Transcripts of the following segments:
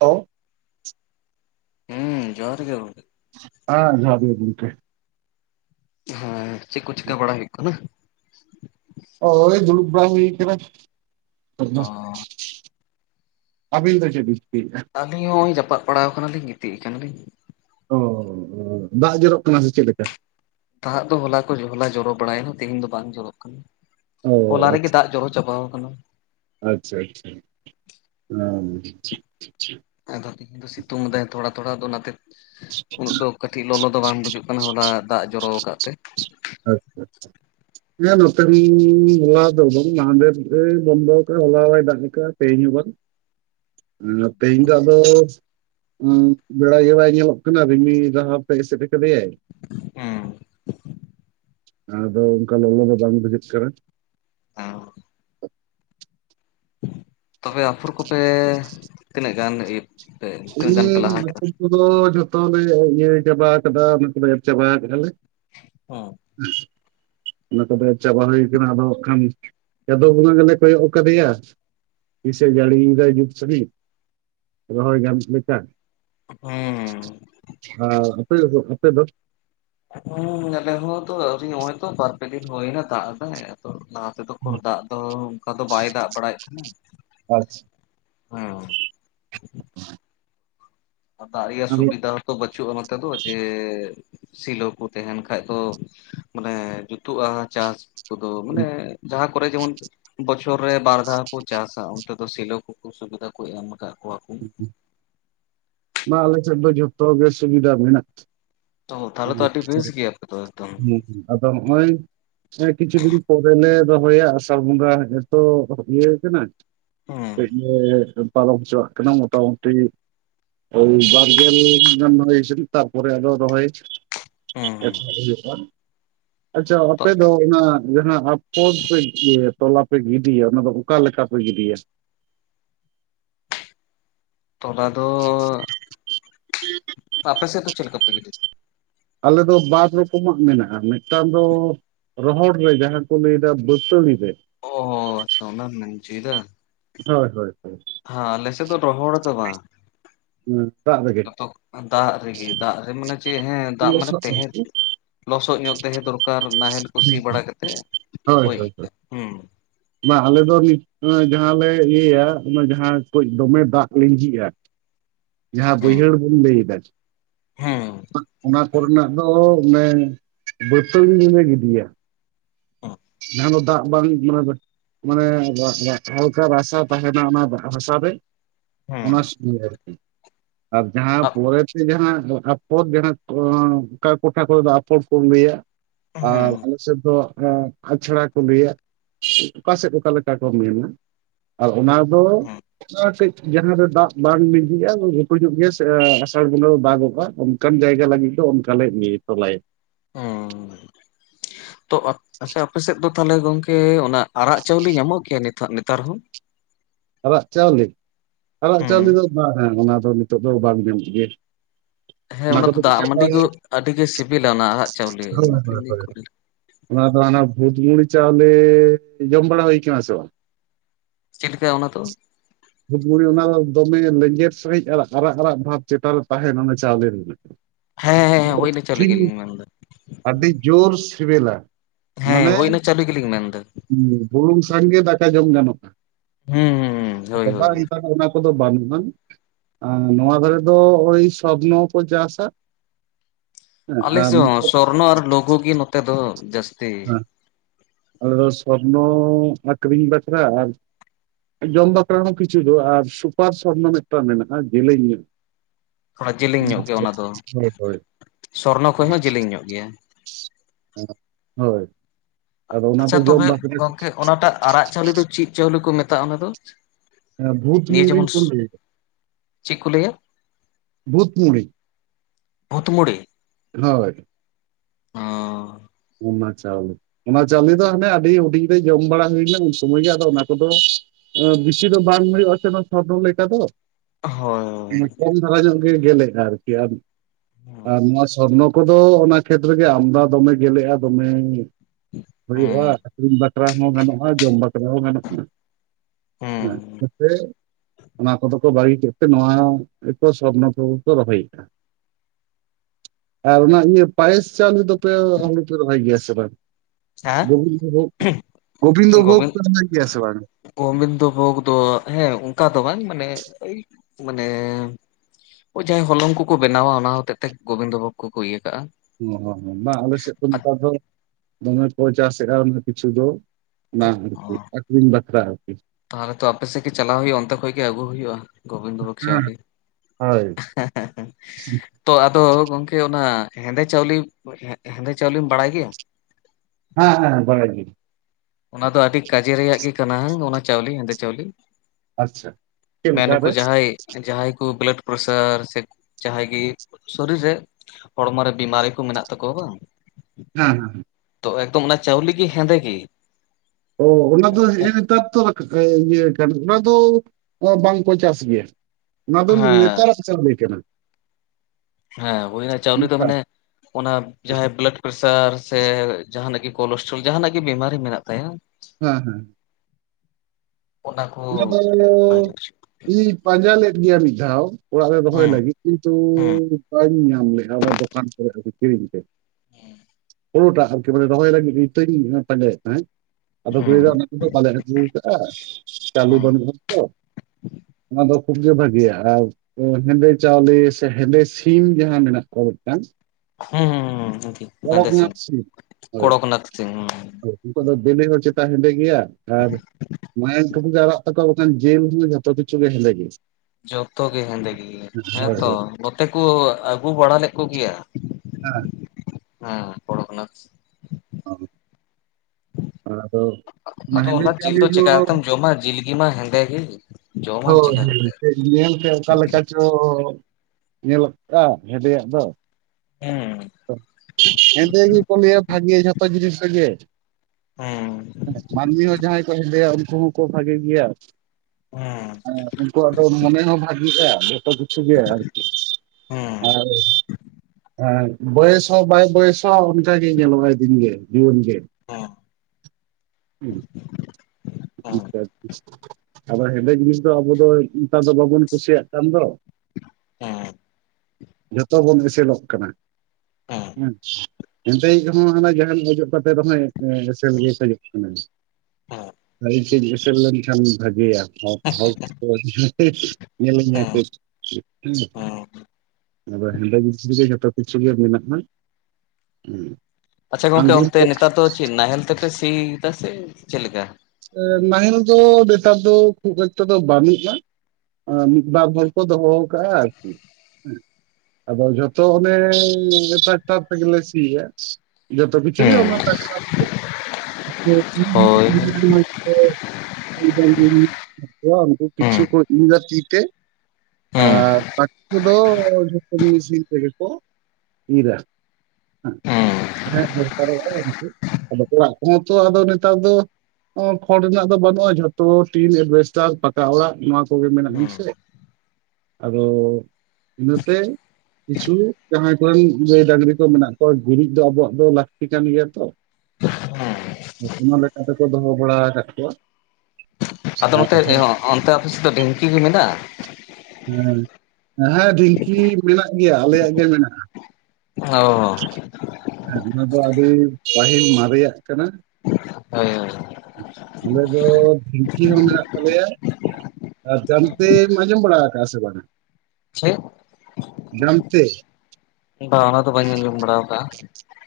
Hello. ᱦᱩᱸ ᱡᱚᱦᱟᱨ ᱜᱮ ᱜᱚᱝᱠᱮ᱾ ᱦᱟᱸ ᱡᱚᱦᱟᱨ ᱜᱮ ᱜᱚᱢᱠᱮ᱾ ᱦᱳᱭ ᱪᱮᱫ ᱠᱚ ᱪᱤᱠᱟᱹ ᱵᱟᱲᱟ ᱦᱩᱭᱩᱜ ᱠᱟᱱᱟ? ᱳᱭ ᱫᱩᱲᱩᱯ ᱵᱟᱲᱟ ᱦᱩᱭ ᱠᱟᱱᱟ ᱚ [unintelligible] ᱟᱵᱤᱱ ᱫᱚ ᱪᱮᱫ ᱵᱤᱱ ᱪᱤᱠᱟ ᱭᱮᱫᱼᱟ? ᱟᱹᱞᱤᱧ ᱦᱚᱸᱜᱼᱚᱭ ᱡᱟᱯᱟᱜ ᱵᱟᱲᱟᱣ ᱠᱟᱱᱟᱞᱤᱧ ᱜᱤᱛᱤᱡ ᱠᱟᱱᱟ ᱞᱤᱧ᱾ ᱚ ᱫᱟᱜ ᱡᱚᱨᱚᱜ ᱠᱟᱱᱟ ᱥᱮ ᱪᱮᱫ ᱞᱮᱠᱟ? ᱫᱟᱦᱟᱜ ᱫᱚ ᱦᱚᱞᱟ ᱠᱚ ᱦᱚᱞᱟ ᱡᱚᱨᱚ ᱵᱟᱲᱟᱭ ᱱᱟ ᱛᱮᱦᱤᱧ ᱫᱚ ᱵᱟᱝ ᱡᱚᱨᱚ ᱠᱟᱱᱟ᱾ ᱚ ᱦᱚᱞᱟ ᱨᱮᱜᱮ ᱫᱟᱜ ᱡᱚᱨᱚ ᱪᱟᱵᱟᱣ ᱠᱟᱱᱟ᱾ ᱟᱪᱪᱷᱟ ᱟᱪᱪᱷᱟ ᱦᱚᱸᱭ ᱟᱫᱚ ᱛᱮᱦᱤᱧ ᱫᱚ ᱥᱤᱛᱩᱝ ᱮᱫᱟ ᱛᱷᱚᱲᱟ ᱛᱷᱚᱲᱟ ᱫᱚ ᱚᱱᱟᱛᱮ ᱩᱱᱟᱹᱜ ᱫᱚ ᱠᱟᱹᱴᱤᱡ ᱞᱚᱞᱚ ᱫᱚ ᱵᱟᱝ ᱵᱩᱡᱩᱜ ᱠᱟᱱᱟ᱾ ᱦᱚᱞᱟ ᱫᱟᱜ ᱡᱚᱨᱚ ᱟᱠᱟᱫ ᱛᱮ, ᱟᱪᱪᱷᱟ ᱟᱪᱪᱷᱟ ᱦᱮᱸ ᱱᱚᱛᱮᱱ ᱦᱚᱞᱟ ᱫᱚ ᱵᱟᱝ ᱢᱟᱦᱫᱮᱨ ᱵᱚᱱᱫᱚ ᱟᱠᱟᱟᱜᱼᱟ, ᱦᱚᱞᱟ ᱵᱟᱭ ᱫᱟᱜ ᱟᱠᱟᱫᱼᱟ ᱛᱮᱦᱮᱧ ᱦᱚᱸ ᱵᱟᱝ᱾ ᱛᱮᱦᱮᱧ ᱫᱚ ᱟᱫᱚ ᱦᱩᱸ ᱵᱮᱲᱟᱭ ᱜᱮ ᱵᱟᱭ ᱧᱮᱞᱚᱜ ᱠᱟᱱᱟ ᱨᱤᱢ ᱰᱟᱦᱟᱨ ᱛᱮᱭ ᱮᱥᱮᱫ ᱠᱟᱫᱮᱭᱟᱭ᱾ ᱦᱩᱸ ᱟᱫᱚ ᱚᱱᱠᱟ ᱞᱚᱞᱚ ᱫᱚ ᱵᱟᱝ ᱵᱩᱡᱩᱜ ᱠᱟᱱᱟ᱾ [unintelligible] ᱛᱚᱵᱮ ᱟᱯᱷᱚᱨ ᱠᱚᱯᱮ ᱛᱤᱱᱟᱹᱜ ᱜᱟᱱ ᱛᱤᱱᱟᱹᱜ ᱜᱟᱱ ᱯᱮ ᱞᱟᱦᱟ ᱠᱮᱫᱟ? ᱫᱚ ᱡᱷᱚᱛᱚ ᱞᱮ ᱤᱭᱟᱹ ᱪᱟᱵᱟ ᱠᱟᱫᱟ ᱢᱚᱛᱞᱚᱵ ᱮᱨ ᱪᱟᱵᱟ ᱠᱟᱫᱟᱞᱮ᱾ ᱚ, [unintelligible] ᱚᱱᱟ ᱠᱚᱫᱚ ᱪᱟᱵᱟ ᱦᱩᱭ ᱠᱟᱱᱟ ᱟᱫᱚ ᱦᱟᱸᱠᱷᱟᱱ ᱪᱟᱸᱫᱳ ᱵᱚᱸᱜᱟ ᱜᱮᱞᱮ ᱠᱚᱭᱚᱜ ᱠᱟᱫᱮᱭᱟ᱾ ᱛᱤᱥᱮ ᱡᱟᱹᱲᱤ ᱭᱮᱫᱟᱭ ᱡᱩᱛ ᱥᱟᱹᱦᱤᱡ ᱨᱚᱦᱚᱭ ᱜᱟᱱᱚᱜ ᱞᱮᱠᱟ? ᱩᱸ ᱦᱩᱸ ᱟᱻ ᱟᱯᱮ ᱫᱚ ᱟᱯᱮ ᱫᱚ, [unintelligible] ᱟᱞᱮ ᱦᱚᱸᱛᱚ ᱟᱹᱣᱨᱤ ᱱᱚᱜᱚᱭ ᱛᱚ ᱵᱟᱨᱯᱮ ᱫᱤᱱ ᱦᱩᱭᱮᱱᱟ ᱫᱟᱜ ᱫᱟᱭ ᱟᱫᱚ ᱱᱟᱜ ᱱᱚᱛᱮ ᱫᱚ ᱫᱟᱜ ᱫᱚ ᱚᱱᱠᱟ ᱫᱚ ᱵᱟᱭ ᱫᱟᱜ ᱵᱟᱲᱟᱭᱮᱫ ᱛᱟᱦᱮᱸᱱᱟ ᱟᱪᱪᱷᱟ ᱦᱩᱸ ᱾ ᱟᱨ ᱫᱟᱜ ᱨᱮᱭᱟᱜ ᱥᱩᱵᱤᱫᱟ ᱦᱚᱸᱛᱚ ᱵᱟᱹᱪᱩᱜ-ᱟ ᱱᱚᱛᱮ ᱫᱚ ᱡᱮ ᱥᱤᱞᱚ ᱠᱚ ᱛᱟᱦᱮᱱ ᱠᱷᱟᱡ ᱫᱚ ᱢᱟᱱᱮ ᱡᱩᱛᱩᱜ-ᱟ ᱪᱟᱥ ᱠᱚᱫᱚ ᱢᱟᱱᱮ ᱡᱟᱦᱟᱸ ᱠᱚᱨᱮ ᱡᱮᱢᱚᱱ ᱵᱚᱪᱷ ᱪᱚ ᱨᱮ ᱵᱟᱨ ᱫᱷᱟᱣ ᱠᱚ ᱪᱟᱥᱟ ᱚᱱᱛᱮ ᱫᱚ ᱥᱮᱞᱳ ᱠᱚᱠᱚ ᱥᱩᱵᱤᱫᱟ ᱠᱚ ᱮᱢ ᱠᱟᱫ ᱠᱚᱣᱟ᱾ ᱠᱚ ᱵᱟᱝ ᱟᱞᱮ ᱥᱮᱫ ᱫᱚ ᱡᱷᱚᱛᱚ ᱜᱮ ᱥᱩᱵᱤᱫᱷᱟ ᱢᱮᱱᱟᱜ ᱛᱚ ᱛᱟᱦᱚᱞᱮ ᱛᱚ ᱟᱹᱰᱤ ᱵᱮᱥ ᱜᱮᱭᱟ ᱛᱚ ᱮᱫᱚᱢ᱾ ᱟᱫᱚ ᱱᱚᱸᱜ-ᱚᱭ ᱦᱮᱸ ᱠᱤᱪᱷᱩ ᱫᱤᱱ ᱯᱚᱨᱮᱞ ᱞᱮ ᱨᱚᱦᱚᱭᱟ ᱟᱥᱟᱲ ᱵᱚᱸᱜᱟ ᱦᱮᱜ ᱮ ᱛᱚ ᱤᱭᱟᱹᱣ ᱠᱟᱱᱟ, ᱦᱮᱸ ᱠᱟᱹᱡ ᱞᱮ ᱯᱟᱨᱚᱢ ᱦᱚᱪᱚᱣᱟᱜ ᱠᱟᱱᱟ ᱢᱳᱚᱴᱟᱢᱩᱴᱤ ᱳᱭ ᱵᱟᱨᱜᱮᱞ ᱜᱟᱱ ᱦᱳᱭ ᱦᱚᱪᱚᱱ ᱛᱟᱯᱚᱨᱮ ᱟᱫᱚ ᱨᱚᱦᱚᱭ ᱦᱮᱸ [unintelligible] ᱟᱪᱷᱟ ᱛᱚ ᱟᱯᱮ ᱫᱚ ᱚᱱᱟ ᱡᱟᱦᱟᱸ ᱟᱯᱷᱚᱨ ᱯᱮ ᱛᱚᱞᱟ ᱯᱮ ᱜᱤᱰᱤᱭᱟ ᱚᱱᱟ ᱫᱚ ᱚᱠᱟ ᱞᱮᱠᱟ ᱯᱮ ᱜᱤᱰᱤᱭᱟ? ᱛᱚᱞᱟ ᱫᱚ ᱟᱯᱮ ᱥᱮᱫ ᱫᱚ ᱪᱮᱫ ᱞᱮᱠᱟᱯᱮ ᱜᱤᱰᱤ? ᱟᱞᱮ ᱫᱚ ᱵᱟᱨ ᱨᱚᱠᱚᱢᱟᱜ ᱢᱮᱱᱟᱜ-ᱟ, ᱢᱮᱫᱴᱟᱱ ᱫᱚ ᱨᱚᱦᱚᱲ ᱨᱮ ᱡᱟᱦᱟᱸ ᱠᱚ ᱞᱟᱹᱭ ᱫᱟ ᱵᱟᱹᱛᱟᱹᱲᱤ ᱨᱮ ᱚᱻ ᱟᱪᱪᱷᱟ ᱚᱱᱟᱢ ᱢᱮᱱ ᱦᱚᱪᱚᱭ ᱫᱟ᱾ ᱦᱳᱭ ᱦᱳᱭ ᱦᱳᱭ᱾ ᱦᱟᱸ ᱟᱞᱮᱥᱮ ᱫᱚ ᱨᱚᱦᱚᱲ ᱫᱚ ᱵᱟ, ᱫᱟᱜ ᱨᱮᱜᱮ ᱡᱚᱛᱚ ᱫᱟᱜ ᱨᱮᱜᱮ ᱫᱟᱜ ᱨᱮ ᱢᱟᱱᱮ ᱪᱮᱜ ᱦᱮᱸ ᱫᱟᱜ ᱢᱟᱱᱮ ᱞᱚᱥᱚᱫ ᱛᱮᱦᱮ ᱟᱨᱠᱤ ᱞᱚᱥᱚᱫ ᱧᱚᱜ ᱛᱟᱦᱮᱸ ᱫᱚᱨᱠᱟᱨ ᱱᱟᱦᱮᱞ ᱠᱩ ᱥᱤ ᱵᱟᱲᱟ ᱠᱟᱛᱮᱜ ᱦᱳᱭ ᱦᱩᱸ᱾ ᱢᱟ ᱟᱞᱮ ᱫᱚ ᱱᱤᱛ ᱡᱟᱦᱟᱸ ᱞᱮ ᱤᱭᱟᱹᱭᱟ ᱚᱱᱟ ᱡᱟᱦᱟᱸ ᱠᱟᱹᱡ ᱫᱚᱢᱮ ᱫᱟᱜ ᱞᱤᱸᱡᱤᱜ-ᱟ ᱡᱟᱦᱟᱸ ᱦᱩᱸ ᱵᱟᱹᱭᱦᱟᱹᱲ ᱵᱚᱱ ᱞᱟᱹᱭ ᱫᱟ ᱦᱩᱸ ᱚᱱᱟ ᱠᱚᱨᱮᱱᱟᱜ ᱫᱚ ᱚᱱᱮ ᱵᱟᱹᱛᱟᱹᱲᱤ ᱨᱮᱜᱮ [unintelligible] ᱠᱚ ᱜᱤᱫᱤᱭᱟ᱾ [inaudible] ᱱᱟ ᱫᱚ ᱫᱟᱜ ᱵᱟᱝ ᱢᱟᱱᱮ ᱢᱟᱱᱮ ᱨᱟᱜ ᱨᱟᱜ ᱦᱟᱞᱠᱟ ᱨᱟᱥᱟ ᱛᱟᱦᱮᱱᱟ ᱚᱱᱟ ᱵᱷᱟᱥᱟ ᱨᱮ᱾ [unintelligible] ᱦᱩᱸ ᱟᱨᱠᱤ ᱟᱨ ᱡᱟᱦᱟᱸ ᱯᱚᱨᱮᱛᱮ ᱡᱟᱦᱟᱸ ᱯᱚᱫ ᱡᱟᱦᱟᱸ ᱚᱠᱟ ᱠᱚᱴᱷᱟ ᱠᱚᱨᱮ ᱫᱚ ᱟᱯᱷᱚᱨ ᱠᱚ ᱞᱟᱹᱭᱟ, ᱟᱨ ᱟᱞᱮ ᱥᱮᱫ ᱫᱚ ᱮᱸᱫ ᱟᱪᱷᱲᱟ ᱠᱚ ᱞᱟᱹᱭᱟ [unintelligible] ᱚᱠᱟ ᱥᱮᱫ ᱫᱚ ᱛᱟᱞᱮ ᱚᱠᱟ ᱠᱚ ᱢᱮᱱᱟ᱾ ᱟᱨ ᱚᱱᱟ ᱫᱚ ᱦᱩᱸ ᱚᱱᱟ ᱠᱟᱹᱡ ᱡᱟᱦᱟᱸ ᱨᱮ ᱫᱟᱜ ᱵᱟᱝ ᱯᱤᱡᱤᱜ-ᱟ ᱜᱷᱩᱴᱩ ᱧᱚᱜ ᱜᱮᱭᱟ ᱥᱮ ᱟᱥᱟᱲ ᱵᱚᱸᱜᱟᱹ ᱫᱚ ᱫᱟᱜᱚᱜ-ᱟ ᱚᱱᱠᱟᱱ ᱡᱟᱭᱜᱟ ᱞᱟᱹᱜᱤᱫ ᱫᱚ ᱚᱱᱠᱟ ᱞᱮ ᱤᱭᱟᱹ ᱛᱚᱞᱟᱭᱟ᱾ [inaudible] ᱟᱪᱪᱷᱟ ᱟᱯᱮᱥᱮᱫ ᱫᱚ ᱛᱟᱦᱞᱮ ᱜᱚᱝᱠᱮ ᱚᱱᱟ ᱟᱨᱟᱜ ᱪᱟᱣᱞᱤ ᱧᱟᱢᱚᱜ ᱜᱮᱭᱟ ᱱᱮᱛᱷᱟ ᱱᱮᱛᱟᱨ ᱦᱚᱸ? ᱟᱨᱟᱜ ᱪᱟᱣᱞᱮ ᱟᱨᱟᱜ ᱪᱟᱣᱞᱮ ᱦᱩᱸ ᱫᱚ ᱵᱟᱝ ᱦᱮᱸ ᱚᱱᱟ ᱫᱚ ᱱᱤᱛᱳᱜ ᱫᱚ ᱵᱟᱝ ᱧᱟᱢᱚᱜ ᱜᱮᱭᱟ᱾ ᱦᱮᱸ ᱚᱱᱟ ᱫᱚ ᱠᱚᱫᱚ ᱠᱚ ᱫᱟᱜ ᱪᱟᱵᱟ ᱢᱟᱹᱰᱤ ᱦᱳᱭ ᱜᱮ ᱟᱹᱰᱤ ᱜᱮ ᱥᱤᱵᱤᱞᱟ ᱚᱱᱟ ᱟᱨᱟᱜ ᱪᱟᱣᱞᱮ ᱾ ᱚᱱᱟ ᱦᱳᱭ ᱛᱮᱧ ᱦᱳᱭ ᱠᱩᱞᱤ ᱚᱱᱟ ᱫᱚ ᱦᱟᱱᱟ ᱵᱷᱩᱛ ᱢᱩᱲᱤ ᱪᱟᱣᱞᱮ ᱡᱚᱢ ᱵᱟᱲᱟ ᱦᱩᱭ ᱠᱟᱱᱟ ᱥᱮ ᱵᱟᱝ? ᱪᱮᱫ ᱞᱮᱠᱟ ᱚᱱᱟ ᱫᱚ? [inaudible] ᱵᱷᱩᱛᱢᱩᱲᱤ ᱚᱱᱟ ᱫᱚᱢᱮ ᱞᱮᱸᱡᱮᱫ ᱥᱟᱺᱦᱤᱡ ᱟᱨᱟᱜ ᱟᱨᱟᱜ ᱵᱷᱟᱯ ᱪᱮᱴᱟᱨᱮ ᱛᱟᱦᱮᱱᱟ ᱚᱱᱟ ᱪᱟᱣᱞᱮ ᱨᱮ ᱾ ᱦᱮᱸ ᱦᱮᱸ ᱦᱳᱭ ᱤᱱᱟ ᱪᱟᱣᱞᱮ ᱜᱮᱞᱤᱧ ᱢᱮᱱ ᱫᱟ ᱾ ᱟᱹᱰᱤ ᱡᱳᱨ ᱥᱤᱵᱤᱞᱟ ᱦᱮᱸ ᱢᱟᱱᱮ, ᱦᱩᱭᱱᱟ ᱪᱟᱣᱞᱮ ᱜᱮᱞᱤᱧ ᱢᱮᱱᱫᱟ ᱵᱩᱞᱩᱝ ᱥᱟᱝ ᱜᱮ ᱫᱟᱠᱟ ᱡᱚᱢ ᱜᱟᱱᱚᱜᱼᱟ ᱾ ᱦᱮᱸ ᱵᱟᱝ ᱠᱷᱟᱱ ᱚᱱᱟ ᱠᱚᱫᱚ ᱵᱟᱱᱩᱜ-ᱟ᱾ ᱱᱚᱣᱟ ᱠᱚᱨᱮ ᱫᱚ ᱳᱭ ᱥᱚᱨᱱᱚ ᱠᱚ ᱪᱟᱥᱟ ᱾ ᱟᱞᱮ ᱥᱮᱜ ᱦᱚᱸ ᱥᱚᱨᱱᱚ ᱟᱨ ᱞᱩᱜᱩ ᱜᱮ ᱱᱚᱛᱮ ᱫᱚ ᱡᱟᱹᱥᱛᱤ ᱾ ᱦᱮᱸ ᱟᱞᱮ ᱫᱚ ᱥᱚᱨᱱᱚ ᱟᱹᱠᱷᱨᱤᱧ ᱵᱟᱠᱷᱨᱟ ᱟᱨ, ᱡᱚᱢ ᱵᱟᱠᱷᱨᱟ ᱦᱚᱸ ᱠᱤᱪᱷᱩ ᱫᱚ ᱟᱨ ᱥᱩᱯᱟᱨ ᱥᱚᱨᱱᱚ ᱢᱤᱫᱴᱟᱝ ᱢᱮᱱᱟᱜᱼᱟ ᱡᱮᱞᱮᱧ ᱧᱮᱞ ᱾ ᱛᱷᱚᱲᱟ ᱡᱮᱞᱮᱧ ᱧᱚᱜ ᱜᱮᱭᱟ ᱚᱱᱟ [unintelligible] ᱫᱚ ᱦᱳᱭ ᱦᱳᱭ ᱥᱚᱨᱱᱚ ᱠᱷᱚᱡ ᱦᱚᱸ ᱡᱮᱞᱮᱧ ᱧᱚᱜ ᱜᱮᱭᱟ ᱾ ᱦᱳᱭ ᱾ ᱟᱪᱪᱷᱟ ᱛᱚᱵᱮ ᱜᱚᱝᱠᱮ ᱚᱱᱟᱴᱟᱜ ᱟᱨᱟᱜ ᱪᱟᱣᱞᱮ ᱫᱚ ᱪᱮᱫ ᱪᱟᱣᱞᱮ ᱠᱚ ᱢᱮᱛᱟᱜᱼᱟ ᱚᱱᱟ ᱫᱚ? ᱵᱷᱩᱛ ᱱᱤᱭᱟᱹ ᱢᱩᱬᱤ ᱡᱮᱢᱚᱱ ᱠᱚ ᱞᱟᱹᱭᱟ, ᱪᱮᱫ ᱠᱚ ᱞᱟᱹᱭᱟ ᱵᱷᱩᱛ ᱢᱩᱬᱤ ᱾ ᱵᱷᱩᱛᱢᱩᱲᱤ ᱾ ᱦᱳᱭ ᱾ ᱚᱱᱟ ᱪᱟᱣᱞᱮ ᱚᱱᱟ ᱪᱟᱣᱞᱮ ᱫᱚ ᱦᱟᱱᱮ ᱟᱹᱰᱤ ᱦᱩᱰᱤᱧ ᱨᱮ ᱡᱚᱢ ᱵᱟᱲᱟ ᱦᱩᱭ ᱞᱮᱱᱟ, ᱩᱱ ᱥᱚᱢᱚᱭ ᱜᱮ ᱟᱫᱚ ᱚᱱᱟ ᱠᱚᱫᱚ ᱵᱮᱥᱤ ᱫᱚ ᱵᱟᱝ ᱦᱩᱭᱩᱜ ᱟᱥᱮ ᱱᱚᱣᱟ ᱥᱚᱨᱱᱚ ᱞᱮᱠᱟ ᱫᱚ ᱾ ᱦᱳᱭ ᱠᱚᱢ ᱫᱷᱟᱨᱟ ᱧᱚᱜ ᱜᱮ ᱜᱮᱞᱮᱜᱼᱟ ᱟᱨᱠᱤ ᱟᱨ ᱟᱨ ᱱᱚᱣᱟ ᱥᱚᱨᱱᱚ, ᱟᱠᱚ ᱫᱚ ᱚᱱᱟ ᱠᱷᱮᱛᱨᱮ ᱜᱮ ᱟᱢᱫᱟ ᱫᱚᱢᱮ ᱜᱮᱞᱮᱜᱼᱟ ᱫᱚᱢᱮ ᱦᱩᱭᱩᱜᱼᱟ, ᱦᱩᱸ ᱟᱹᱠᱷᱨᱤᱧ ᱵᱟᱠᱷᱨᱟ ᱾ ᱵᱟᱠᱷᱨᱟ ᱦᱚᱸ ᱜᱟᱱᱚᱜᱼᱟ, ᱡᱚᱢ ᱵᱟᱠᱷᱨᱟ ᱦᱚᱸ ᱜᱟᱱᱚᱜᱼᱟ, ᱦᱮᱸ ᱦᱩᱸ [unintelligible] ᱚᱱᱟ ᱠᱚᱫᱚ ᱠᱚ ᱵᱟᱹᱜᱤ ᱠᱮᱫ ᱛᱮ ᱱᱚᱣᱟ ᱠᱚ ᱥᱚᱨᱱᱚ ᱠᱚ ᱠᱚ ᱨᱚᱦᱚᱭᱮᱫᱼᱟ ᱾ ᱟᱨ ᱚᱱᱟ ᱤᱭᱟᱹ ᱯᱟᱭᱮᱥ ᱪᱟᱣᱞᱮ ᱫᱚ ᱯᱮ ᱦᱳᱲᱳ ᱯᱮ ᱨᱚᱦᱚᱭ ᱜᱮᱭᱟ ᱥᱮ ᱵᱟᱝ? ᱦᱮᱸ ᱜᱳᱵᱤᱱᱫᱚ ᱵᱷᱳᱜ ᱜᱳᱵᱤᱱᱫᱚ ᱵᱷᱳᱜᱽ ᱜᱳᱵᱤᱱ ᱯᱮ ᱨᱚᱦᱚᱭ ᱜᱮᱭᱟ ᱥᱮ ᱵᱟᱝ? ᱜᱳᱵᱤᱱᱫᱚ ᱵᱷᱳᱜᱽ ᱫᱚ ᱦᱮᱸ ᱚᱱᱠᱟ ᱫᱚ ᱵᱟᱝ ᱢᱟᱱᱮ ᱳᱭ ᱢᱟᱱᱮ, ᱡᱟᱸᱦᱟᱸᱭ ᱦᱚᱞᱚᱝ ᱠᱚᱠᱚ ᱵᱮᱱᱟᱣᱟ ᱚᱱᱟ ᱦᱚᱛᱮᱜ ᱛᱮ ᱜᱳᱵᱤᱱᱫᱚ ᱵᱷᱳᱜ ᱠᱚ ᱠᱚ ᱤᱭᱟᱹ ᱠᱟᱜᱼᱟ ᱾ ᱚᱦ ᱵᱟᱝ ᱟᱞᱮ ᱥᱮᱫ ᱫᱚ ᱱᱮᱛᱟᱨ ᱫᱚ ᱫᱚᱢᱮ ᱠᱚ ᱪᱟᱥ ᱮᱫᱼᱟ ᱚᱱᱮ ᱠᱤᱪᱷᱩ ᱫᱚ‌᱾ ᱵᱟᱝ ᱚ ᱟᱠᱷᱨᱤᱧ ᱵᱟᱠᱷᱨᱟ ᱟᱨᱠᱤ᱾ ᱛᱟᱦᱚᱞᱮ ᱛᱚ ᱟᱯᱮ ᱥᱮᱜ ᱜᱮ ᱪᱟᱞᱟᱣ ᱦᱩᱭᱩᱜᱼᱟ, ᱚᱱᱛᱮ ᱠᱷᱚᱱ ᱜᱮ ᱟᱹᱜᱩ ᱦᱩᱭᱩᱜᱼᱟ ᱜᱳᱚᱵᱤᱱᱫᱚ ᱵᱷᱳᱜ ᱦᱮᱸ ᱪᱟᱣᱞᱤ ᱾ ᱦᱳᱭ ᱾ ᱛᱚ ᱟᱫᱚ ᱜᱚᱝᱠᱮ ᱚᱱᱟ ᱦᱮᱸᱫᱮ ᱪᱟᱣᱞᱮ ᱦᱮᱸᱫᱮ ᱪᱟᱣᱞᱮᱢ ᱵᱟᱲᱟᱭ ᱜᱮᱭᱟ? ᱦᱮᱸ ᱦᱮᱸ ᱵᱟᱲᱟᱭ ᱜᱤᱭᱟᱹᱧ ᱾ ᱚᱱᱟ ᱫᱚ ᱟᱹᱰᱤ ᱠᱟᱡᱮ ᱨᱮᱭᱟᱜ ᱜᱮ ᱠᱟᱱᱟ, ᱚᱱᱟ ᱪᱟᱣᱞᱮ ᱦᱮᱸᱫᱮ ᱪᱟᱣᱞᱮ ᱾ ᱟᱪᱪᱷᱟ ᱪᱮᱫ ᱢᱮᱱ ᱞᱮᱠᱟ ᱟᱠᱩ ᱨᱮ ᱡᱟᱦᱟᱸᱭ, ᱡᱟᱸᱦᱟᱸᱭ ᱠᱚ ᱵᱮᱞᱟᱰ ᱯᱨᱮᱥᱟᱨ ᱥᱮ ᱡᱟᱸᱦᱟᱸᱭ ᱜᱮ ᱥᱚᱨᱤᱨ ᱨᱮ, ᱦᱚᱲᱢᱚ ᱨᱮ ᱵᱤᱢᱟᱨᱤ ᱠᱚ ᱢᱮᱱᱟᱜ ᱛᱟᱠᱚᱣᱟ ᱵᱟᱝ ᱾ ᱦᱮᱸ ᱦᱮᱸ ᱾ ᱛᱚ ᱮᱠᱫᱚᱢ ᱚᱱᱟ ᱪᱟᱣᱞᱮ ᱜᱮ ᱦᱮᱸᱫᱮ ᱜᱮ ᱾ ᱚ ᱚᱱᱟ ᱫᱚ ᱦᱮᱜ-ᱮ ᱱᱮᱛᱟᱨ ᱛᱚ ᱤᱭᱟᱹ ᱚᱱᱟ ᱫᱚ ᱵᱟᱝᱠᱚ ᱪᱟᱥ ᱜᱮᱭᱟ ᱚᱱᱟ ᱫᱚ ᱦᱮᱸ ᱱᱮᱛᱟᱨ ᱟᱜ ᱪᱟᱣᱞᱮ ᱠᱟᱱᱟ ᱾ ᱦᱮᱸ ᱵᱚᱭᱦᱟ ᱪᱟᱣᱞᱮ ᱫᱚ ᱱᱮᱛᱟᱨ ᱢᱟᱱᱮ, ᱚᱱᱟ ᱡᱟᱸᱦᱟᱸᱭ ᱵᱮᱞᱟᱰ ᱯᱨᱮᱥᱟᱨ ᱥᱮ ᱡᱟᱸᱦᱟᱱᱟᱜ ᱜᱮ ᱠᱳᱞᱮᱥᱴᱨᱚᱞ ᱡᱟᱸᱦᱟᱱᱟᱜ ᱜᱮ ᱵᱤᱢᱟᱨᱤ ᱢᱮᱱᱟᱜ ᱛᱟᱭᱟ ᱾ ᱦᱮᱸ ᱦᱮᱸ ᱾ ᱚᱱᱟ ᱠᱚ ᱾ ᱤᱧᱤᱧ ᱯᱟᱸᱡᱟ ᱞᱮᱫ ᱜᱮᱭᱟ ᱢᱤᱫ ᱫᱷᱟᱣ ᱚᱲᱟᱜ ᱨᱮ ᱨᱚᱦᱚᱭ ᱞᱟᱹᱜᱤᱫ ᱾ ᱠᱤᱱᱛᱩ ᱵᱟᱹᱧ ᱧᱟᱢ ᱞᱮᱫ-ᱟ, ᱚᱱᱟ ᱫᱚᱠᱟᱱ ᱠᱚᱨᱮ ᱟᱨᱠᱤ ᱠᱤᱨᱤᱧ ᱛᱮ᱾ ᱦᱮᱸ ᱦᱳᱲᱳᱴᱟᱜ ᱟᱨᱠᱤ ᱢᱟᱱᱮ ᱨᱚᱦᱚᱭ ᱞᱟᱹᱜᱤᱫ ᱤᱛᱟᱹᱧ ᱯᱟᱸᱡᱟᱭᱮᱫ ᱛᱟᱦᱮᱫ᱾ ᱟᱫᱚ ᱠᱚ ᱞᱟᱹᱭᱮᱫᱟ ᱚᱱᱟ ᱠᱚᱫᱚ ᱵᱟᱞᱮ ᱟᱹᱜᱩ ᱟᱠᱟᱜᱼᱟ᱾ ᱪᱟᱞᱩ ᱵᱟᱱᱩᱜ-ᱟ ᱛᱚ, ᱚᱱᱟ ᱫᱚ ᱠᱷᱩᱵᱜ ᱜᱮ ᱵᱷᱟᱹᱜᱤᱭᱟ ᱟᱨ ᱦᱮᱸᱫᱮ ᱪᱟᱣᱞᱮ ᱥᱮ ᱦᱮᱸᱫᱮ ᱥᱤᱢ ᱡᱟᱸᱦᱟᱸ ᱢᱮᱱᱟᱜ ᱠᱚᱣᱟ ᱢᱤᱫᱴᱟᱝ, ᱦᱩᱸ ᱦᱩᱸ ᱦᱮᱸᱫᱮ ᱥᱤᱢ ᱠᱚᱲᱚᱠᱱᱟᱛᱷ ᱥᱤᱢ ᱦᱩᱸ᱾ ᱩᱱᱠᱩᱭᱟᱜ ᱫᱚ ᱵᱮᱞᱮ ᱦᱚᱸ ᱪᱮᱛᱟᱱ ᱦᱮᱸᱫᱮ ᱜᱮᱭᱟ ᱟᱨ ᱢᱟᱭᱟᱝ ᱴᱩᱠᱩ ᱜᱮ ᱟᱨᱟᱜ ᱛᱟᱠᱚᱭᱟ ᱡᱮᱞ ᱦᱚᱸ ᱡᱷᱚᱛᱚ ᱠᱤᱪᱷᱩ ᱜᱮ ᱦᱮᱸᱫᱮ ᱜᱮᱭᱟ᱾ ᱡᱚᱛᱚ ᱜᱮ ᱦᱮᱸᱫᱮ ᱜᱮ ᱦᱳᱭ ᱦᱳᱭ ᱦᱮᱸᱛᱚ ᱦᱮᱸ ᱱᱚᱛᱮ ᱠᱚ ᱟᱹᱜᱩ ᱵᱟᱲᱟ ᱞᱮᱫ ᱠᱚ ᱜᱮᱭᱟ᱾ ᱦᱮᱸ, ᱦᱮᱸ ᱠᱚᱲᱚᱠᱟᱱᱟ ᱚ ᱟᱫᱚ ᱟᱫᱚ ᱦᱮᱸᱫᱮ ᱚᱱᱟ ᱡᱤᱞ ᱪᱟᱣᱞᱮ ᱫᱚ ᱪᱮᱠᱟ ᱠᱟᱛᱮᱢ ᱡᱚᱢᱟ ᱡᱤᱞᱜᱤ ᱢᱟ ᱦᱮᱸᱫᱮ ᱜᱮ᱾ ᱡᱚᱢᱟᱢ ᱦᱳᱭ, ᱪᱤᱠᱟ ᱦᱮᱸ ᱠᱟᱛᱮ ᱥᱮ ᱧᱮᱞ ᱛᱮ ᱚᱠᱟ ᱞᱮᱠᱟ ᱪᱚ ᱧᱮᱞᱚᱜᱼᱟ ᱦᱮᱸᱫᱮᱭᱟᱜ ᱫᱚ᱾ ᱦᱮᱸ ᱦᱮᱸᱫᱮ ᱜᱮᱠᱚ ᱞᱟᱹᱭᱟ ᱵᱷᱟᱜᱤ ᱡᱷᱚᱛᱚ ᱡᱤᱱᱤᱥ ᱨᱮᱜᱮ ᱦᱩᱸ ᱢᱟᱹᱱᱢᱤ ᱦᱚᱸ ᱡᱟᱸᱦᱟᱸᱭ ᱠᱚ ᱦᱮᱸᱫᱮᱭᱟ ᱩᱱᱠᱩ ᱦᱚᱸᱠᱚ ᱵᱷᱟᱜᱤ ᱜᱮᱭᱟ᱾ ᱦᱩᱸ ᱦᱮᱸ ᱩᱱᱠᱩᱭᱟᱜ ᱫᱚ ᱢᱮᱱᱮ ᱦᱚᱸ ᱵᱷᱟᱜᱤ-ᱟ᱾ ᱡᱚᱛᱚ ᱠᱤᱪᱷᱩ ᱜᱮ ᱟᱨᱠᱤ ᱦᱩᱸ ᱟᱨ, ᱟᱨ ᱦᱮᱸ ᱵᱚᱭᱮᱥ ᱦᱚᱸ ᱵᱟᱭ ᱵᱚᱭᱮᱥᱚᱜ-ᱟ ᱚᱱᱠᱟᱜ ᱜᱮ ᱧᱮᱞᱚᱜᱼᱟᱭ ᱫᱤᱱ ᱜᱮ, ᱡᱤᱭᱚᱱ ᱦᱩ ᱦᱩᱸ ᱦᱩᱸ ᱦᱩᱸ [unintelligible] ᱟᱫᱚ ᱦᱮᱸᱫᱮ ᱡᱤᱱᱤᱥ ᱫᱚ ᱟᱵᱚ ᱫᱚ ᱱᱮᱛᱟᱨ ᱫᱚ ᱵᱟᱵᱚᱱ ᱠᱩᱥᱤᱭᱟᱜ ᱠᱟᱱ ᱫᱚ᱾ ᱦᱮᱸ ᱡᱷᱚᱛᱚ ᱵᱚᱱ ᱮᱥᱮᱞᱚᱜ ᱠᱟᱱᱟ ᱦᱩᱸ ᱦᱮᱸ᱾ ᱦᱮᱸᱫᱮᱭᱤᱡ ᱦᱚᱸ ᱦᱟᱱᱟ ᱡᱟᱦᱟᱱ ᱚᱡᱚᱜ ᱠᱟᱛᱮ ᱨᱮᱦᱚᱸ ᱮᱥᱮᱞ ᱜᱮ ᱠᱷᱚᱡᱚᱜ ᱠᱟᱱᱟ᱾ ᱦᱮᱸ ᱟᱹᱞᱤᱧ ᱥᱮᱱ [unintelligible] ᱮᱥᱮᱞ ᱞᱮᱱᱠᱷᱟᱱ ᱵᱷᱟᱹᱜᱮᱭᱟ [unintelligible] ᱧᱮᱞᱮᱧᱟ ᱠᱟᱹᱡ ᱦᱩᱸ ᱟᱫᱚ ᱦᱮᱸᱫᱮ ᱡᱤᱱᱤᱥ ᱨᱮᱜᱮ ᱡᱚᱛᱚ ᱠᱤᱪᱷᱩ ᱜᱮ ᱢᱮᱱᱟᱜᱼᱟ ᱦᱮᱸ ᱟᱪᱪᱷᱟ ᱜᱚᱝᱠᱮ ᱟᱸᱜᱤᱨ ᱚᱱᱛᱮ ᱠᱚ ᱱᱮᱛᱟᱨ ᱫᱚ ᱪᱮᱫ ᱱᱟᱦᱮᱞ ᱛᱮ ᱯᱮ ᱥᱤ ᱮᱫᱟ ᱥᱮ ᱪᱮᱫ ᱞᱮᱠᱟ? [unintelligible] ᱱᱟᱦᱮᱞ ᱫᱚ ᱱᱮᱛᱟᱨ ᱫᱚ ᱠᱷᱩᱵ ᱮᱠᱴᱟ ᱫᱚ ᱵᱟᱹᱱᱩᱜᱼᱟ᱾ [unintelligible] ᱢᱤᱫ ᱵᱟᱨ ᱦᱚᱲ ᱠᱚ ᱫᱚᱦᱚᱣ ᱠᱟᱜᱼᱟ ᱟᱨᱠᱤ ᱾ [inaudible] ᱟᱫᱚ ᱡᱷᱚᱛᱚ ᱚᱱᱮᱻ ᱴᱨᱟᱠᱴᱟᱨ ᱛᱮᱜᱮᱞᱮ ᱥᱤᱭᱟ ᱾ ᱡᱚᱛᱚ ᱠᱤᱪᱷᱩ ᱜᱮ ᱦᱩᱸ ᱚᱱᱟ ᱴᱨᱟᱠᱴᱟᱨ ᱦᱳᱭ [unintelligible] [unintelligible] ᱩᱱᱠᱩ ᱦᱩᱸ ᱠᱤᱪᱷᱩ ᱠᱚ ᱤᱻᱨᱟ ᱛᱤᱛᱮ ᱾ [inaudible] ᱦᱩᱸ ᱟᱨ ᱵᱟᱠᱤ ᱫᱚ ᱡᱷᱚᱛᱚ ᱜᱮ ᱢᱮᱥᱤᱱ ᱛᱮᱜᱮ ᱠᱚ ᱤᱻᱨᱟ᱾ ᱦᱩᱸ ᱦᱮᱸ ᱦᱮᱸ ᱫᱚᱨᱠᱟᱨᱚᱜᱼᱟ ᱜᱚᱝᱠᱮ ᱟᱨ ᱩᱱᱠᱩ ᱚᱲᱟᱜ ᱠᱚᱦᱚᱸ ᱛᱚ ᱱᱮᱛᱟᱨ ᱫᱚ ᱼᱼ [unintelligible] ᱠᱷᱚᱲ ᱨᱮᱱᱟᱜ ᱫᱚ ᱵᱟᱹᱱᱩᱜᱼᱟ ᱡᱷᱚᱛᱚ ᱴᱤᱱ ᱮᱰᱵᱷᱮᱥᱴᱟᱨ ᱯᱟᱠᱟ ᱚᱲᱟᱜ ᱱᱚᱣᱟ ᱠᱚᱜᱮ ᱢᱮᱱᱟᱜᱼᱟ ᱥᱮ ᱼᱼ [inaudible] ᱟᱫᱚ ᱤᱱᱟᱹᱛᱮ ᱼᱼ ᱠᱤᱪᱷᱩᱭᱟ ᱡᱟᱦᱟᱸᱭ ᱠᱚᱨᱮᱱ ᱜᱟᱹᱭ ᱰᱟᱹᱝᱨᱤ ᱠᱚ ᱢᱮᱱᱟᱜ ᱠᱚᱣᱟ ᱜᱩᱨᱤᱡ ᱫᱚ ᱟᱵᱚᱣᱟᱜ ᱫᱚ ᱞᱟᱹᱠᱛᱤ ᱠᱟᱱ ᱜᱮᱭᱟ ᱛᱚ᱾ ᱦᱩᱸ [inaudible] ᱚᱱᱟ ᱞᱮᱠᱟ ᱛᱮᱠᱚ ᱫᱚᱦᱚ ᱵᱟᱲᱟ ᱟᱠᱟᱫ ᱠᱚᱣᱟ ᱾ [inaudible] ᱟᱫᱚ ᱱᱚᱛᱮ [unintelligible] ᱚᱱᱛᱮ ᱟᱯᱮᱥᱮᱫ ᱫᱚ ᱰᱷᱤᱝᱠᱤ ᱢᱮᱱᱟᱜᱼᱟ᱾ [inaudible] ᱦᱮᱸ ᱦᱮᱸ ᱰᱷᱤᱝᱠᱤ ᱢᱮᱱᱟᱜ ᱜᱮᱭᱟ ᱟᱞᱮᱭᱟᱜ ᱜᱮ ᱢᱮᱱᱟᱜᱼᱟ᱾ ᱚ [inaudible] ᱦᱮᱸ ᱚᱱᱟ ᱫᱚ ᱟᱹᱰᱤ ᱯᱟᱹᱦᱤᱞ ᱢᱟᱨᱮᱭᱟᱜ ᱠᱟᱱᱟ᱾ ᱦᱳᱭ-ᱦᱳᱭ ᱟᱞᱮ ᱫᱚ ᱰᱷᱤᱝᱠᱤ ᱦᱚᱸ ᱢᱮᱱᱟᱜ ᱛᱟᱞᱮᱭᱟ ᱾ ᱟᱨ ᱡᱟᱢᱛᱮᱢ ᱟᱸᱡᱚᱢ ᱵᱟᱲᱟᱣᱜ ᱠᱟᱜᱼᱟ ᱥᱮ ᱵᱟᱝᱟ᱾ ᱪᱮᱫ ᱡᱟᱢᱛᱮ ᱾ ᱵᱟ ᱚᱱᱟ ᱫᱚ ᱵᱟᱹᱧ ᱟᱸᱡᱚᱢ ᱵᱟᱲᱟᱣ ᱠᱟᱜᱼᱟ᱾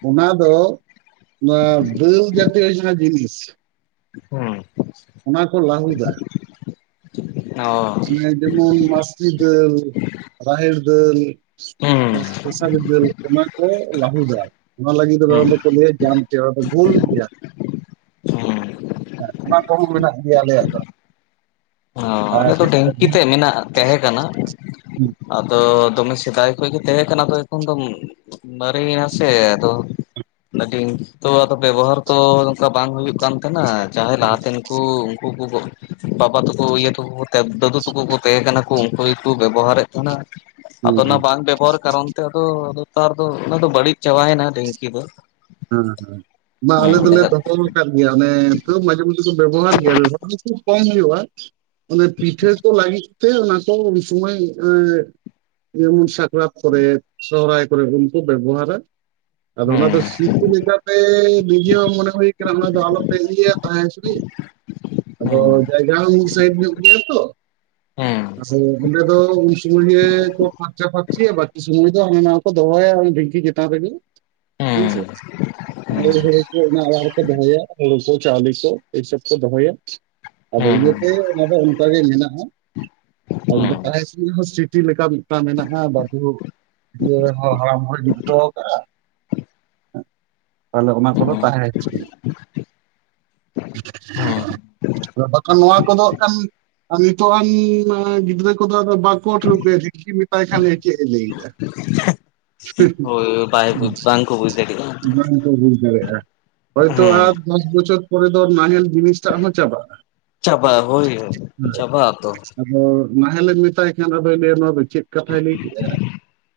ᱚᱱᱟ ᱫᱚ ᱱᱚᱣᱟ ᱫᱟᱹᱞ ᱡᱟᱹᱛᱤᱭᱚ ᱡᱟᱦᱟᱸ ᱡᱤᱱᱤᱥ᱾ [unintelligible] ᱚᱱᱟ ᱠᱚ ᱞᱟᱹᱦᱩᱫᱟ᱾ ᱚ [unintelligible] ᱡᱮᱢᱚᱱ ᱢᱟᱹᱥᱨᱤ ᱫᱟᱹᱞ ᱨᱟᱦᱮᱲ ᱫᱟᱹᱞ᱾ ᱦᱩᱸ [unintelligible] ᱯᱮᱥᱟᱨᱤ ᱫᱟ. ᱞ ᱚᱱᱟ ᱠᱚ ᱞᱟᱹᱦᱩᱫᱟ᱾ ᱚᱱᱟ ᱞᱟᱹᱜᱤᱫ ᱛᱮᱫᱚ ᱦᱩᱸ ᱫᱚᱠᱚ ᱞᱟᱹᱭᱟ ᱡᱟᱢ [unintelligible] ᱫᱚ ᱵᱷᱩᱞ ᱜᱮᱭᱟ᱾ ᱦᱩᱸ ᱦᱮᱸ ᱚᱱᱟ ᱠᱚᱦᱚᱸ ᱢᱮᱱᱟᱜ ᱜᱮᱭᱟ ᱟᱞᱮᱭᱟᱜ ᱫᱚ᱾ ᱚ, ᱟᱨ ᱟᱞᱮ ᱫᱚ ᱰᱷᱤᱝᱠᱤ ᱦᱮᱸ ᱛᱮᱜ ᱢᱮᱱᱟᱜᱼᱟ᱾ ᱛᱮᱦᱮᱸ ᱠᱟᱱᱟ᱾ [inaudible] ᱟᱫᱚ, ᱫᱚᱢᱮ ᱥᱮᱫᱟᱭ ᱠᱷᱚᱡ ᱜᱮ ᱛᱟᱦᱮᱸ ᱠᱟᱱᱟ ᱟᱫᱚ ᱮᱠᱷᱚᱱ ᱫᱚ ᱼᱼ ᱢᱟᱨᱮᱭᱮᱱᱟ ᱥᱮ ᱟᱫᱚ ᱾ ᱰᱷᱤᱝᱠᱤ ᱛᱚ ᱟᱫᱚ ᱵᱮᱵᱚᱦᱟᱨ ᱛᱚ ᱱᱚᱝᱠᱟ ᱵᱟᱝ ᱦᱩᱭᱩᱜ ᱠᱟᱱ ᱛᱟᱦᱮᱱᱟ᱾ ᱡᱟᱦᱟᱸᱭ ᱞᱟᱦᱟᱛᱮᱱ ᱠᱩ ᱩᱱᱠᱩ ᱠᱚ [unintelligible] ᱵᱟᱵᱟ ᱛᱟᱠᱚ ᱤᱭᱟᱹ ᱛᱟᱠᱚᱼᱼ ᱫᱟᱫᱩ ᱛᱟᱠᱚ ᱠᱚ ᱛᱟᱦᱮᱸ ᱠᱟᱱᱟ ᱠᱚ ᱩᱱᱠᱩ ᱜᱮᱠᱚ ᱵᱮᱵᱚᱦᱟᱨᱮᱫ ᱛᱟᱦᱮᱱᱟ ᱟᱫᱚ ᱦᱮᱸ ᱚᱱᱟ ᱵᱟᱝ ᱵᱮᱵᱚᱦᱟᱨ ᱠᱟᱨᱚᱱ ᱼᱼ ᱱᱮᱛᱟᱨ ᱫᱚ ᱟᱫᱚ [unintelligible] ᱫᱚ ᱚᱱᱟ ᱫᱚ ᱵᱟᱹᱲᱤᱡ ᱪᱟᱵᱟᱭᱮᱱᱟ ᱰᱷᱤᱝᱠᱤ ᱫᱚ᱾ ᱦᱮᱸ ᱦᱮᱸ [unintelligible] ᱵᱟ ᱟᱞᱮ ᱦᱩᱸ ᱫᱚᱞᱮ ᱰᱷᱮᱨ ᱫᱚᱼᱼ ᱫᱚᱦᱚᱣᱟᱠᱟᱫ ᱜᱮᱭᱟ ᱚᱱᱮ ᱛᱟ. ᱣ ᱢᱟᱡᱷᱮ ᱢᱚᱫᱽᱫᱷᱮ ᱠᱚ ᱵᱮᱵᱚᱦᱟᱨ ᱜᱮᱭᱟ ᱵᱮᱵᱚᱦᱟᱨ ᱫᱚ ᱠᱷᱩᱵᱽ ᱠᱚᱢ ᱦᱩᱭᱩᱜᱼᱟ᱾ ᱚᱱᱮ ᱯᱤᱴᱷᱟᱹ ᱠᱚ ᱞᱟᱹᱜᱤᱫ ᱛᱮ ᱚᱱᱟ ᱠᱚ ᱩᱱ ᱥᱚᱢᱚᱭ [unintelligible] ᱡᱮᱢᱚᱱ ᱥᱟᱠᱨᱟᱛ ᱠᱚᱨᱮ ᱥᱚᱦᱨᱟᱭ ᱠᱚᱨᱮ ᱩᱱ ᱠᱚ ᱵᱮᱵᱚᱦᱟᱨᱟ ᱟᱫᱚ ᱚᱱᱟ ᱦᱩᱸ ᱫᱚ [unintelligible] ᱞᱮᱠᱟᱛᱮ ᱱᱤᱡᱮ ᱦᱚ ᱢᱚᱱᱮ ᱦᱩᱭ ᱠᱟᱱᱟ ᱚᱱᱟ ᱫᱚ ᱟᱞᱚᱯᱮ ᱤᱭᱟᱹᱭᱟ ᱛᱟᱦᱮᱸ [unintelligible] ᱟᱫᱚ ᱦᱩᱸ ᱡᱟᱭᱜᱟ ᱦᱚᱸ ᱢᱤᱫ ᱥᱟᱭᱤᱰ ᱧᱚᱜ ᱜᱮᱭᱟ ᱛᱚ᱾ ᱟᱫᱚ ᱚᱸᱰᱮ ᱫᱚ ᱩᱱ ᱥᱚᱢᱚᱭ ᱜᱮ ᱠᱚ ᱯᱷᱟᱨᱪᱟ-ᱯᱷᱟᱨᱪᱤᱭᱟ ᱵᱟᱠᱤ ᱥᱚᱢᱚᱭᱼᱼ [unintelligible] ᱦᱟᱱᱟ-ᱱᱷᱟᱣᱟ ᱠᱚ ᱫᱚᱦᱚᱭᱟ ᱰᱷᱤᱝᱠᱤ ᱪᱮᱛᱟᱱ ᱨᱮᱜᱮ ᱦᱩᱸ [inaudible] ᱦᱩᱸ ᱦᱮᱸᱥᱮ᱾ ᱦᱩᱲᱩ ᱠᱚ ᱚᱱᱟ ᱚᱲᱟ ᱨᱮᱠᱚ ᱫᱚᱦᱚᱭᱟ, ᱦᱩᱲᱩ ᱠᱚ, ᱪᱟᱣᱞᱮ ᱠᱚ, ᱮᱭᱥᱚᱵ ᱠᱚ ᱫᱚᱦᱚᱭᱟ᱾ ᱟᱫᱚ ᱦᱩᱸ ᱤᱭᱟᱹᱛᱮ ᱚᱱᱟ ᱫᱚ ᱚᱝᱠᱟᱜᱮ ᱢᱮᱱᱟᱜᱼᱟ, ᱟᱨ ᱛᱟᱦᱮᱸ ᱥᱤᱱᱤ ᱦᱚᱸ ᱥᱤᱴᱤ ᱞᱮᱠᱟ ᱢᱤᱫᱴᱟᱝ ᱢᱮᱱᱟᱜᱼᱟ ᱵᱟᱫᱷᱩ ᱡᱩᱭᱟ ᱦᱚ ᱦᱟᱲᱟᱢ ᱦᱚᱸ ᱡᱩᱫ ᱦᱚᱴᱚ ᱠᱟᱫᱜᱼᱟ᱾ ᱟᱫᱚ ᱚᱱᱟ ᱦᱩᱸ ᱠᱚᱫᱚ ᱦᱩᱸ ᱛᱟᱸᱦᱮᱸ ᱦᱚᱪᱚᱱᱤᱜ᱾ ᱦᱩᱸ ᱵᱟᱠᱷᱟᱱ ᱱᱚᱣᱟ ᱠᱚᱫᱚ ᱦᱟᱸᱜ ᱠᱷᱟᱱ ᱟᱨ ᱱᱤᱛᱚᱜ ᱟᱱ ᱜᱤᱫᱽᱨᱟᱹ ᱠᱚᱫᱚ ᱟᱫᱚ ᱵᱟᱠᱚ ᱴᱷᱟ. ᱣᱠᱟ. ᱭᱟ ᱰᱷᱤᱝᱠᱤᱢ ᱢᱮᱛᱟᱭ ᱠᱷᱟᱱ ᱜᱮ ᱪᱮᱫ ᱮ ᱞᱟᱹᱭ ᱫᱟ᱾ ᱦᱩᱸ᱾ ᱵᱟᱠᱚ ᱵᱩᱡ ᱫᱟᱲᱮᱜᱼᱟ᱾ ᱵᱟᱝᱠᱚ ᱵᱩᱡ ᱫᱟᱲᱮᱜᱼᱟ, ᱦᱳᱭᱛᱚ ᱦᱩᱸ ᱟᱨ ᱫᱚᱥ ᱵᱚᱪᱷᱚᱨ ᱯᱚᱨᱮ ᱫᱚ ᱱᱟᱧᱮᱞ ᱡᱤᱱᱤᱥᱴᱟᱜ ᱦᱚᱸ ᱪᱟᱵᱟᱜᱼᱟ᱾ ᱪᱟᱵᱟᱜᱼᱟ ᱦᱳᱭ ᱦᱳᱭ ᱪᱟᱵᱟᱜ ᱟᱛᱚ᱾ ᱟᱫᱚ ᱱᱟᱦᱮᱞᱮᱢ ᱢᱮᱛᱟᱭ ᱠᱷᱟᱱ ᱟᱫᱚᱭ ᱞᱟᱹᱭᱟ ᱱᱚᱣᱟ ᱫᱚ ᱪᱮᱫ ᱠᱟᱛᱷᱟᱭ ᱞᱟᱹᱭ ᱠᱮᱜᱼᱟ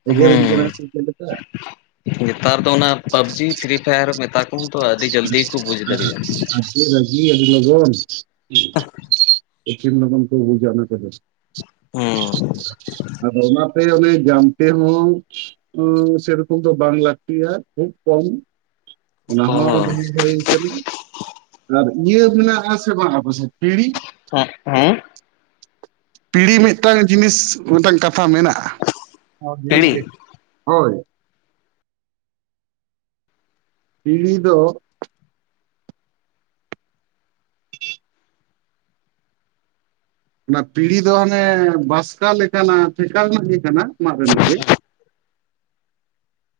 ᱮᱜᱮᱨᱤᱧ ᱠᱟᱱᱟᱭ ᱦᱩᱸ ᱥᱮ ᱪᱮᱫ ᱞᱮᱠᱟ? ᱱᱮᱛᱟᱨ ᱫᱚ ᱚᱱᱟ ᱯᱟᱵᱡᱤ ᱯᱷᱨᱤ ᱯᱷᱟᱭᱟᱨ ᱢᱮᱛᱟ ᱠᱚᱢ ᱛᱚ ᱟᱹᱰᱤ ᱡᱟᱞᱫᱤ ᱠᱚ ᱵᱩᱡ ᱫᱟᱲᱤᱭᱟᱜᱼᱟ᱾ ᱟᱹᱰᱤ ᱨᱟᱹᱜᱤ ᱟᱹᱰᱤ ᱞᱚᱜᱚᱱ᱾ [unintelligible] ᱞᱚᱜᱚᱱ ᱠᱚ ᱵᱩᱡᱟ ᱚᱱᱟ ᱠᱚᱫᱚ᱾ ᱩᱸ᱾ ᱟᱫᱚ ᱚᱱᱟᱛᱮ ᱚᱱᱮ ᱡᱟᱢᱛᱮ ᱦᱚᱸ ᱚ ᱥᱮᱨᱚᱠᱚᱢ ᱫᱚ ᱵᱟᱝ ᱞᱟᱠᱛᱤᱜᱼᱟ ᱠᱷᱩᱵ ᱠᱚᱢ ᱚᱱᱟ ᱦᱚᱸ ᱛᱟᱦᱮᱸ ᱦᱩᱭ ᱠᱟᱱᱟ᱾ ᱟᱨ ᱤᱭᱟᱹ ᱢᱮᱱᱟᱜᱼᱟ ᱥᱮ ᱵᱟᱝ ᱟᱯᱮᱥᱮᱫ ᱯᱤᱲᱦᱤ? ᱦᱮᱸ ᱦᱮᱸ? ᱯᱤᱲᱦᱤ ᱢᱤᱫᱴᱟᱝ ᱡᱤᱱᱤᱥ ᱢᱤᱫᱴᱟᱝ ᱠᱟᱛᱷᱟ ᱢᱮᱱᱟᱜᱼᱟ ᱡᱤᱥ ᱯᱤᱲᱤ ᱜᱮ ᱦᱳᱭ᱾ ᱯᱤᱲᱦᱤ ᱫᱚ ᱚᱱᱟ ᱯᱤᱲᱦᱤ ᱫᱚ ᱦᱟᱸᱱᱮ ᱵᱟᱥᱠᱟ ᱞᱮᱠᱟᱱᱟ ᱴᱷᱮᱠᱟ ᱨᱮᱱᱟᱜ ᱜᱮ ᱠᱟᱱᱟ ᱢᱟᱫ ᱨᱮᱱᱟᱜ ᱜᱮ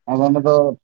ᱟᱫᱚ ᱚᱸᱰᱮ ᱫᱚ